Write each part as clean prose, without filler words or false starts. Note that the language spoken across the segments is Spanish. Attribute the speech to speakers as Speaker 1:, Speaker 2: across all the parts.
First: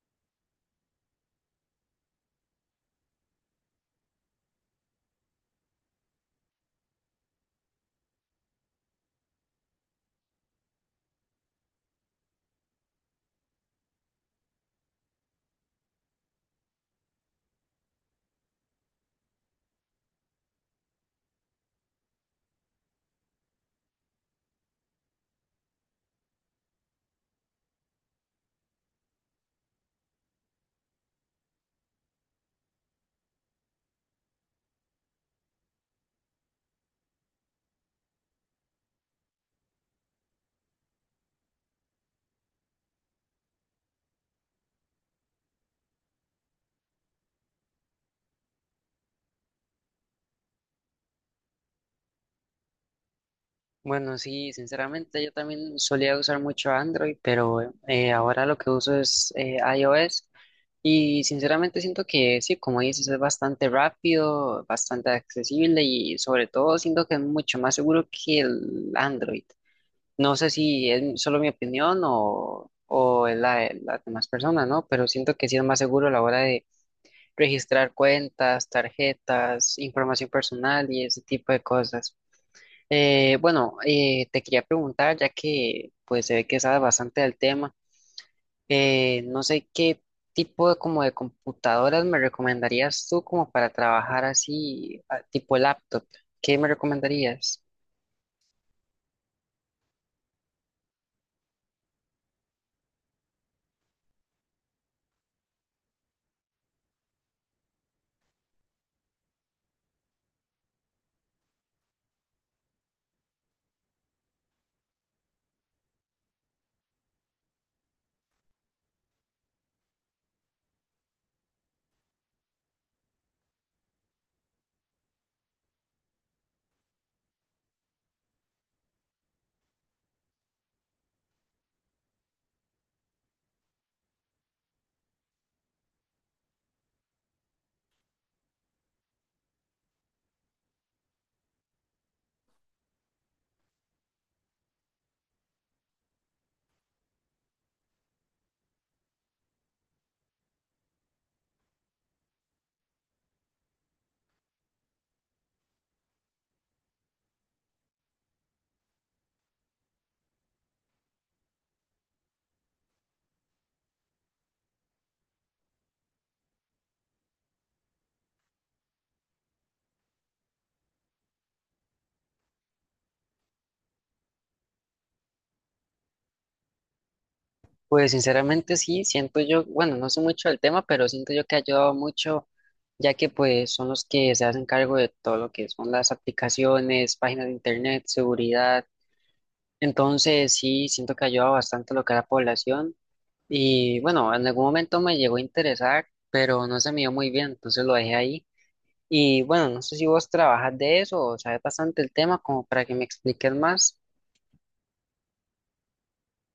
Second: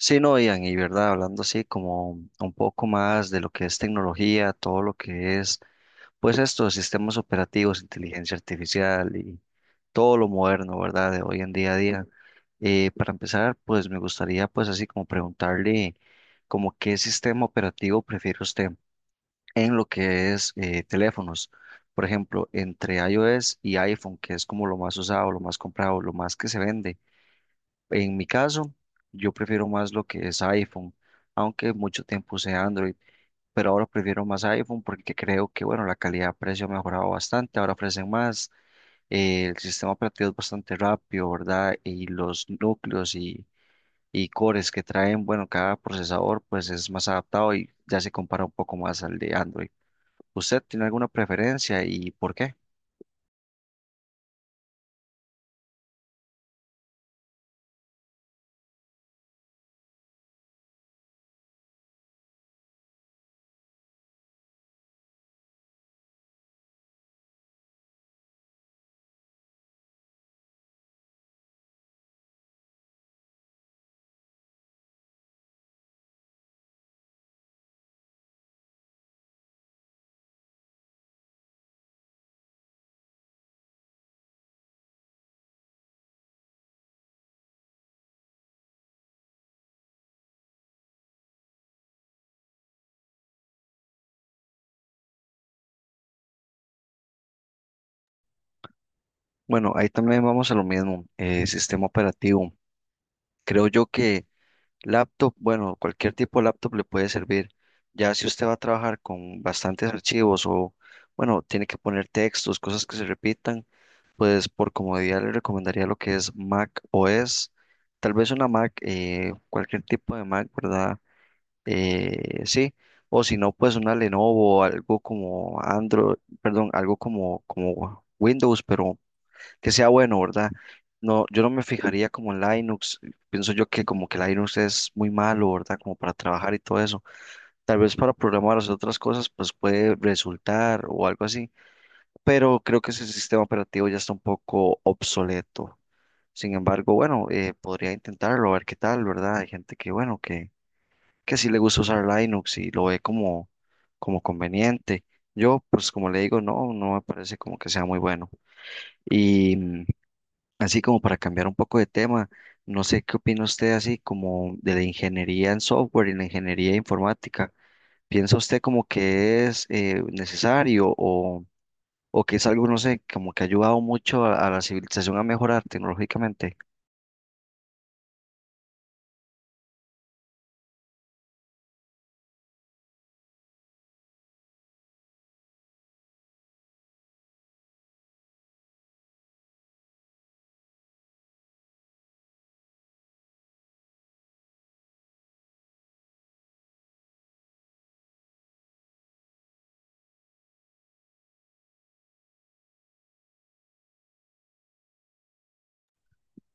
Speaker 1: Sí, no, Ian, y verdad, hablando así como un poco más de lo que es tecnología, todo lo que es, pues estos sistemas operativos, inteligencia artificial y todo lo moderno, ¿verdad? De hoy en día a día. Para empezar, pues me gustaría pues así como preguntarle como qué sistema operativo prefiere usted en lo que es teléfonos. Por ejemplo, entre iOS y iPhone, que es como lo más usado, lo más comprado, lo más que se vende. En mi caso, yo prefiero más lo que es iPhone, aunque mucho tiempo usé Android, pero ahora prefiero más iPhone porque creo que, bueno, la calidad-precio ha mejorado bastante, ahora ofrecen más, el sistema operativo es bastante rápido, ¿verdad? Y los núcleos y cores que traen, bueno, cada procesador pues es más adaptado y ya se compara un poco más al de Android. ¿Usted tiene alguna preferencia y por qué?
Speaker 2: Bueno, sí, sinceramente yo también solía usar mucho Android, pero ahora lo que uso es iOS y sinceramente siento que sí, como dices, es bastante rápido, bastante accesible y sobre todo siento que es mucho más seguro que el Android. No sé si es solo mi opinión o es la de las demás personas, ¿no? Pero siento que sí es más seguro a la hora de registrar cuentas, tarjetas, información personal y ese tipo de cosas. Bueno, te quería preguntar, ya que pues se ve que sabes bastante del tema, no sé qué tipo de, como de computadoras me recomendarías tú como para trabajar así, tipo laptop, ¿qué me recomendarías?
Speaker 1: Bueno, ahí también vamos a lo mismo, sistema operativo. Creo yo que laptop, bueno, cualquier tipo de laptop le puede servir. Ya si usted va a trabajar con bastantes archivos o, bueno, tiene que poner textos, cosas que se repitan, pues por comodidad le recomendaría lo que es Mac OS. Tal vez una Mac, cualquier tipo de Mac, ¿verdad? Sí. O si no, pues una Lenovo, algo como Android, perdón, algo como Windows, pero que sea bueno, ¿verdad? No, yo no me fijaría como en Linux. Pienso yo que como que Linux es muy malo, ¿verdad? Como para trabajar y todo eso. Tal vez para programar o hacer otras cosas, pues puede resultar o algo así. Pero creo que ese sistema operativo ya está un poco obsoleto. Sin embargo, bueno, podría intentarlo, a ver qué tal, ¿verdad? Hay gente que, bueno, que sí le gusta usar Linux y lo ve como conveniente. Yo, pues como le digo, no me parece como que sea muy bueno. Y así como para cambiar un poco de tema, no sé qué opina usted así como de la ingeniería en software y la ingeniería informática. ¿Piensa usted como que es necesario o que es algo, no sé, como que ha ayudado mucho a la civilización a mejorar tecnológicamente?
Speaker 2: Pues sinceramente sí, siento yo, bueno, no sé mucho del tema, pero siento yo que ha ayudado mucho, ya que pues son los que se hacen cargo de todo lo que son las aplicaciones, páginas de internet, seguridad, entonces sí, siento que ha ayudado bastante a lo que es la población. Y bueno, en algún momento me llegó a interesar, pero no se me dio muy bien, entonces lo dejé ahí. Y bueno, no sé si vos trabajas de eso o sabes bastante el tema como para que me expliques más.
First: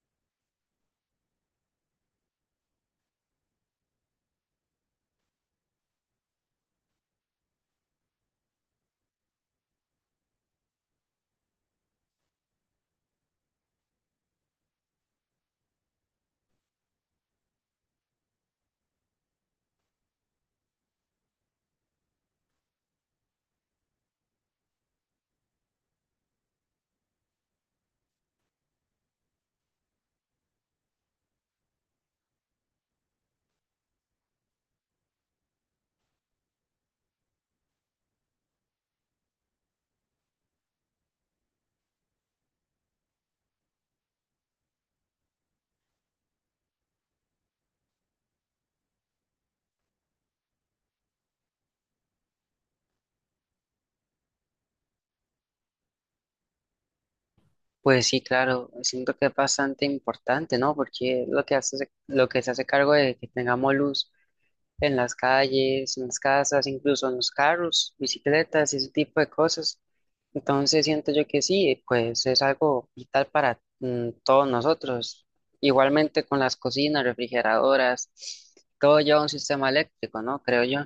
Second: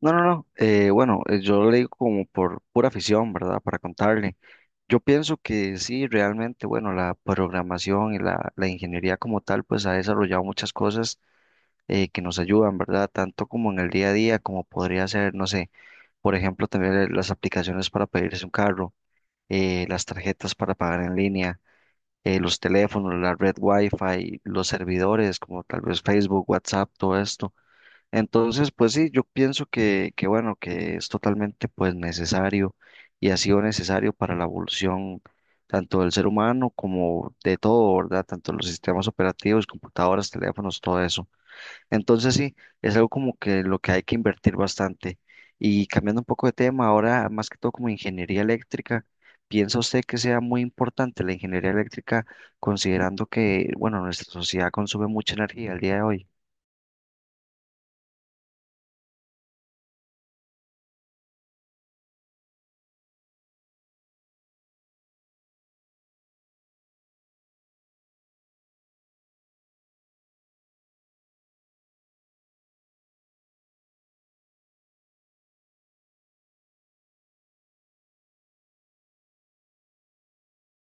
Speaker 1: No, no, no. Bueno, yo lo digo como por pura afición, ¿verdad? Para contarle. Yo pienso que sí, realmente, bueno, la programación y la ingeniería como tal, pues ha desarrollado muchas cosas que nos ayudan, ¿verdad? Tanto como en el día a día, como podría ser, no sé, por ejemplo, también las aplicaciones para pedirse un carro, las tarjetas para pagar en línea, los teléfonos, la red Wi-Fi, los servidores, como tal vez Facebook, WhatsApp, todo esto. Entonces, pues sí, yo pienso que bueno, que es totalmente pues necesario y ha sido necesario para la evolución tanto del ser humano como de todo, ¿verdad? Tanto los sistemas operativos, computadoras, teléfonos, todo eso. Entonces sí, es algo como que lo que hay que invertir bastante. Y cambiando un poco de tema, ahora más que todo como ingeniería eléctrica, ¿piensa usted que sea muy importante la ingeniería eléctrica considerando que, bueno, nuestra sociedad consume mucha energía al día de hoy?
Speaker 2: Pues sí, claro, siento que es bastante importante, ¿no? Porque lo que hace, lo que se hace cargo de que tengamos luz en las calles, en las casas, incluso en los carros, bicicletas y ese tipo de cosas. Entonces siento yo que sí, pues es algo vital para todos nosotros. Igualmente con las cocinas, refrigeradoras, todo lleva un sistema eléctrico, ¿no? Creo yo.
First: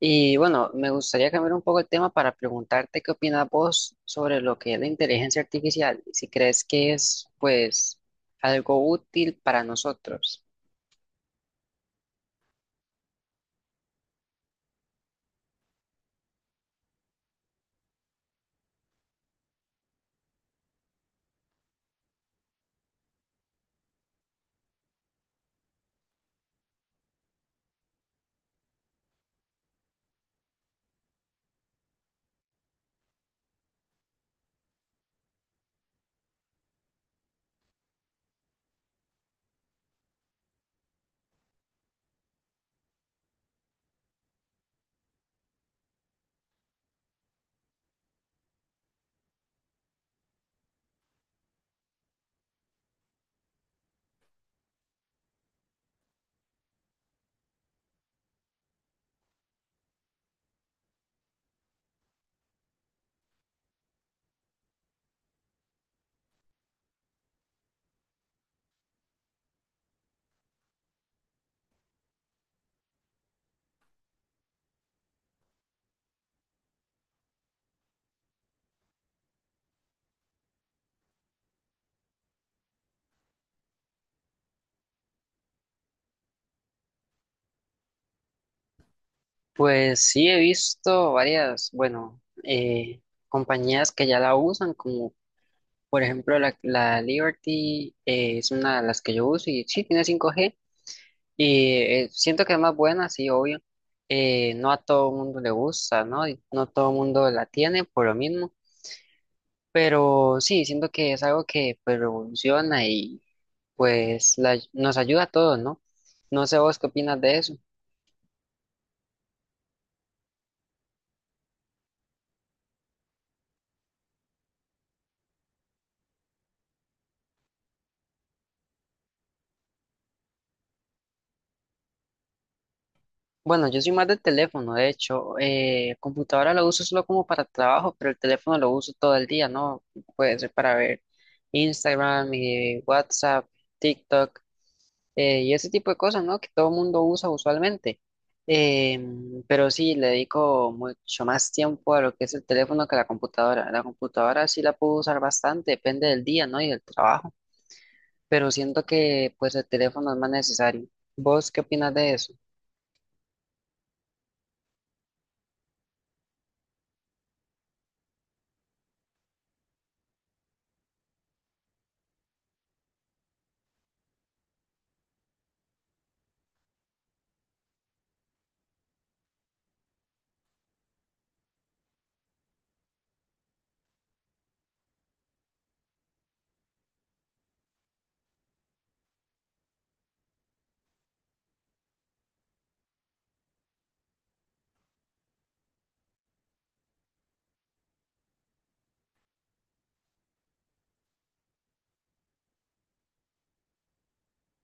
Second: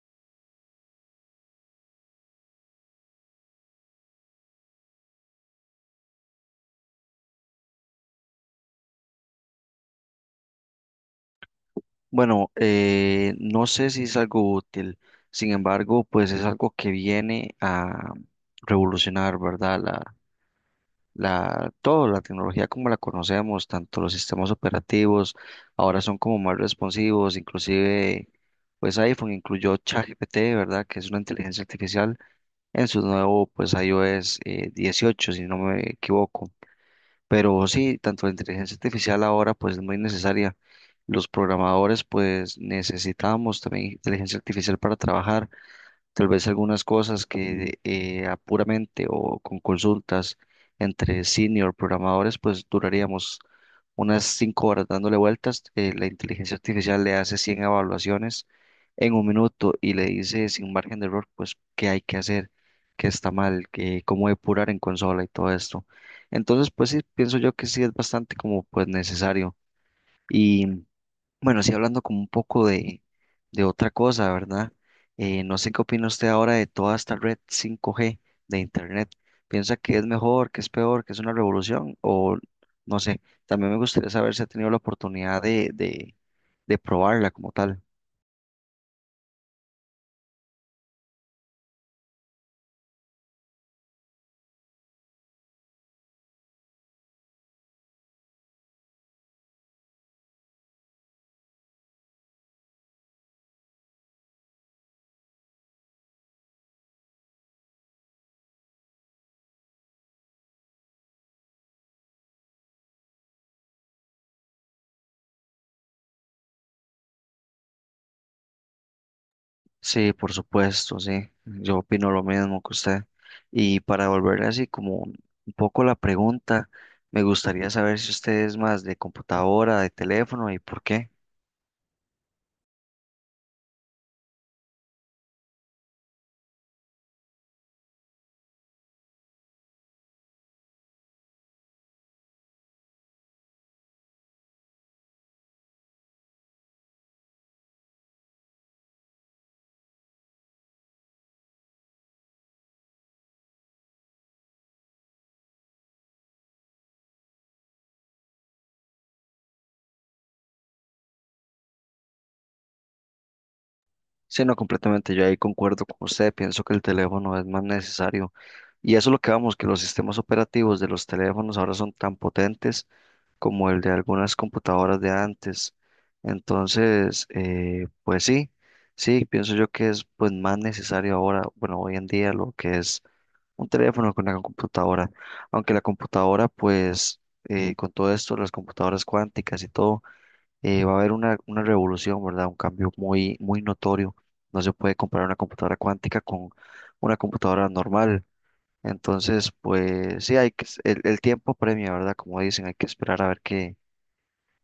Speaker 2: Y bueno, me gustaría cambiar un poco el tema para preguntarte qué opinas vos sobre lo que es la inteligencia artificial, y si crees que es pues algo útil para nosotros.
Speaker 1: Bueno, no sé si es algo útil, sin embargo, pues es algo que viene a revolucionar, ¿verdad? La, todo, la tecnología como la conocemos, tanto los sistemas operativos, ahora son como más responsivos, inclusive pues iPhone incluyó ChatGPT, ¿verdad? Que es una inteligencia artificial en su nuevo pues iOS 18 si no me equivoco. Pero sí, tanto la inteligencia artificial ahora pues es muy necesaria. Los programadores pues necesitamos también inteligencia artificial para trabajar. Tal vez algunas cosas que a puramente o con consultas entre senior programadores, pues duraríamos unas 5 horas dándole vueltas. La inteligencia artificial le hace 100 evaluaciones en un minuto y le dice sin margen de error, pues qué hay que hacer, qué está mal, qué, cómo depurar en consola y todo esto. Entonces, pues sí, pienso yo que sí es bastante como pues necesario. Y bueno, sí, hablando como un poco de otra cosa, ¿verdad? No sé qué opina usted ahora de toda esta red 5G de Internet. ¿Piensa que es mejor, que es peor, que es una revolución? O no sé, también me gustaría saber si ha tenido la oportunidad de probarla como tal.
Speaker 2: Pues sí, he visto varias, bueno, compañías que ya la usan, como por ejemplo la Liberty, es una de las que yo uso y sí, tiene 5G y siento que es más buena, sí, obvio. No a todo el mundo le gusta, ¿no? Y no todo el mundo la tiene por lo mismo, pero sí, siento que es algo que pues revoluciona y pues nos ayuda a todos, ¿no? No sé vos qué opinas de eso.
Speaker 1: Sí, por supuesto, sí. Yo opino lo mismo que usted. Y para volver así como un poco la pregunta, me gustaría saber si usted es más de computadora, de teléfono y por qué.
Speaker 2: Bueno, yo soy más del teléfono, de hecho, computadora la uso solo como para trabajo, pero el teléfono lo uso todo el día, ¿no? Puede ser para ver Instagram, WhatsApp, TikTok. Y ese tipo de cosas, ¿no? Que todo el mundo usa usualmente. Pero sí, le dedico mucho más tiempo a lo que es el teléfono que a la computadora. La computadora sí la puedo usar bastante, depende del día, ¿no? Y del trabajo. Pero siento que pues el teléfono es más necesario. ¿Vos qué opinas de eso?
Speaker 1: Sí, no, completamente. Yo ahí concuerdo con usted. Pienso que el teléfono es más necesario. Y eso es lo que vamos, que los sistemas operativos de los teléfonos ahora son tan potentes como el de algunas computadoras de antes. Entonces, pues sí, sí, pienso yo que es pues más necesario ahora, bueno, hoy en día lo que es un teléfono con una computadora. Aunque la computadora, pues, con todo esto, las computadoras cuánticas y todo va a haber una revolución, ¿verdad? Un cambio muy, muy notorio. No se puede comparar una computadora cuántica con una computadora normal. Entonces, pues sí, hay que, el tiempo premia, ¿verdad? Como dicen, hay que esperar a ver qué,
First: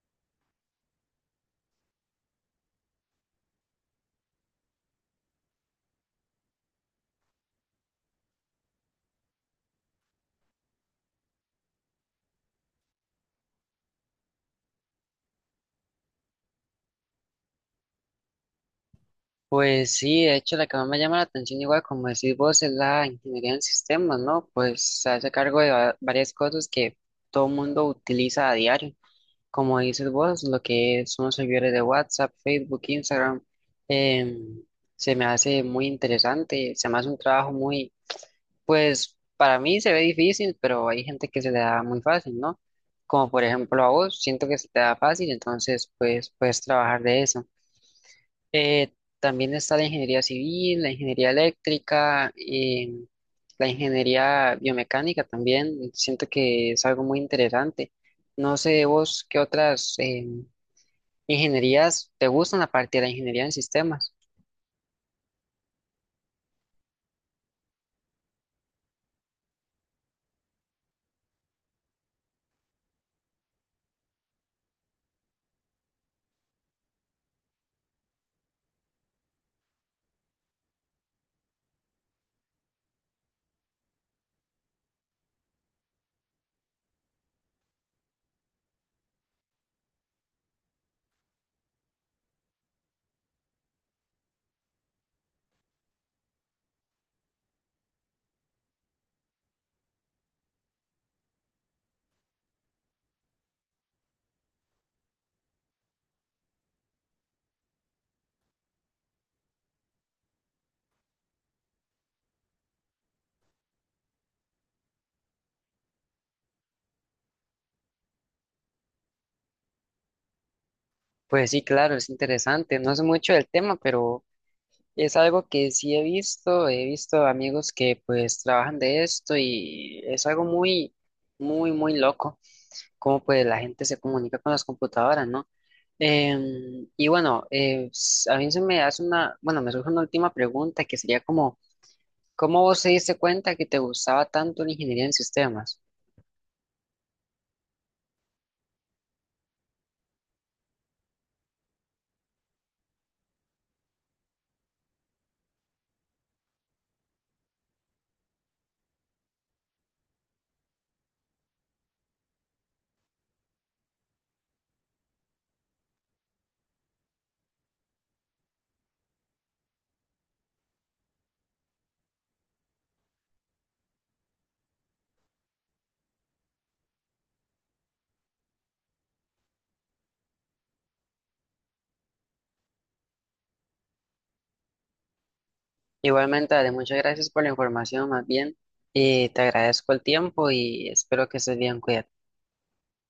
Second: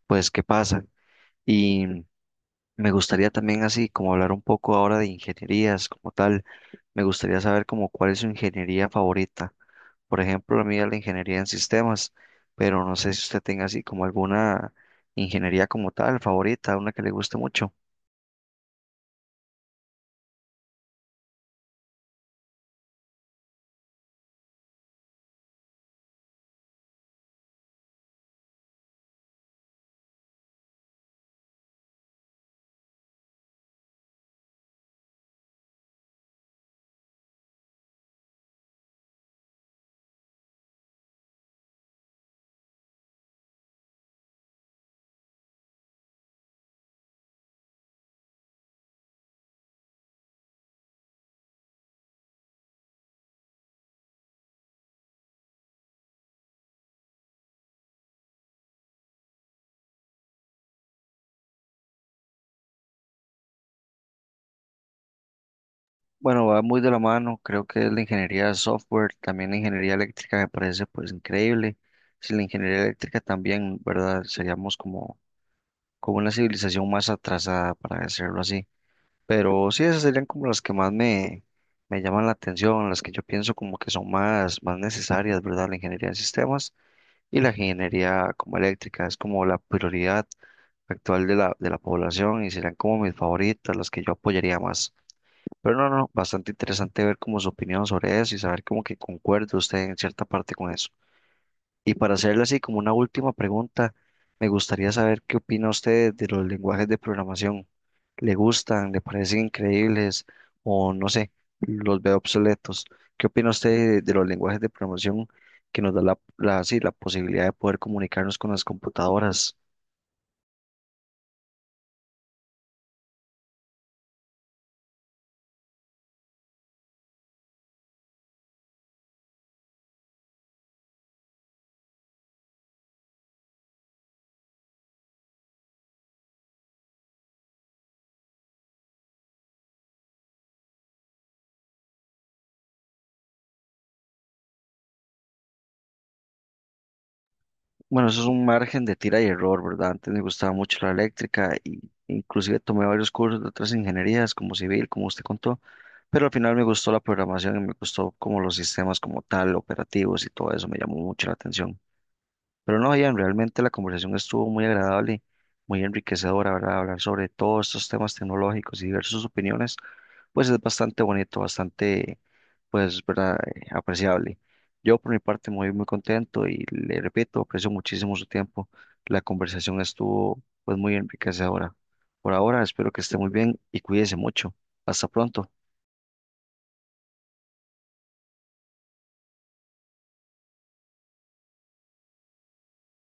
Speaker 1: pues, qué pasa. Y me gustaría también así, como hablar un poco ahora de ingenierías como tal. Me gustaría saber como cuál es su ingeniería favorita. Por ejemplo, la mía es la ingeniería en sistemas, pero no sé si usted tenga así como alguna ingeniería como tal favorita, una que le guste mucho.
Speaker 2: Pues sí, de hecho la que más me llama la atención, igual como decís vos, es la ingeniería en sistemas, ¿no? Pues se hace cargo de varias cosas que todo el mundo utiliza a diario, como dices vos, lo que son los servidores de WhatsApp, Facebook, Instagram, em, se me hace muy interesante, se me hace un trabajo muy, pues para mí se ve difícil, pero hay gente que se le da muy fácil, ¿no? Como por ejemplo a vos, siento que se te da fácil, entonces pues puedes trabajar de eso. Eh, También está la ingeniería civil, la ingeniería eléctrica, la ingeniería biomecánica también. Siento que es algo muy interesante. No sé vos qué otras ingenierías te gustan aparte de la ingeniería en sistemas.
Speaker 1: Bueno, va muy de la mano, creo que es la ingeniería de software, también la ingeniería eléctrica me parece pues increíble. Si la ingeniería eléctrica también, ¿verdad? Seríamos como, como una civilización más atrasada, para decirlo así. Pero sí, esas serían como las que más me llaman la atención, las que yo pienso como que son más, más necesarias, ¿verdad? La ingeniería de sistemas y la ingeniería como eléctrica, es como la prioridad actual de de la población y serían como mis favoritas, las que yo apoyaría más. Pero no, no, bastante interesante ver como su opinión sobre eso y saber como que concuerde usted en cierta parte con eso. Y para hacerle así como una última pregunta, me gustaría saber qué opina usted de los lenguajes de programación. ¿Le gustan? ¿Le parecen increíbles? O no sé, los ve obsoletos. ¿Qué opina usted de los lenguajes de programación que nos da la, sí, la posibilidad de poder comunicarnos con las computadoras?
Speaker 2: Pues sí, claro, es interesante. No sé mucho del tema, pero es algo que sí he visto. He visto amigos que pues trabajan de esto y es algo muy, muy, muy loco. Cómo pues la gente se comunica con las computadoras, ¿no? Y bueno, a mí se me hace una, bueno, me surge una última pregunta que sería como, ¿cómo vos te diste cuenta que te gustaba tanto la ingeniería en sistemas?
Speaker 1: Bueno, eso es un margen de tira y error, ¿verdad? Antes me gustaba mucho la eléctrica y inclusive tomé varios cursos de otras ingenierías como civil, como usted contó, pero al final me gustó la programación y me gustó como los sistemas como tal, operativos y todo eso me llamó mucho la atención. Pero no, Ian, realmente la conversación estuvo muy agradable, muy enriquecedora, ¿verdad? Hablar sobre todos estos temas tecnológicos y diversas opiniones pues es bastante bonito, bastante, pues, ¿verdad? Apreciable. Yo por mi parte muy, muy contento y le repito, aprecio muchísimo su tiempo. La conversación estuvo, pues, muy enriquecedora. Por ahora, espero que esté muy bien y cuídese mucho. Hasta pronto.
Speaker 2: Igualmente, Ale, muchas gracias por la información, más bien, te agradezco el tiempo y espero que estés bien, cuídate.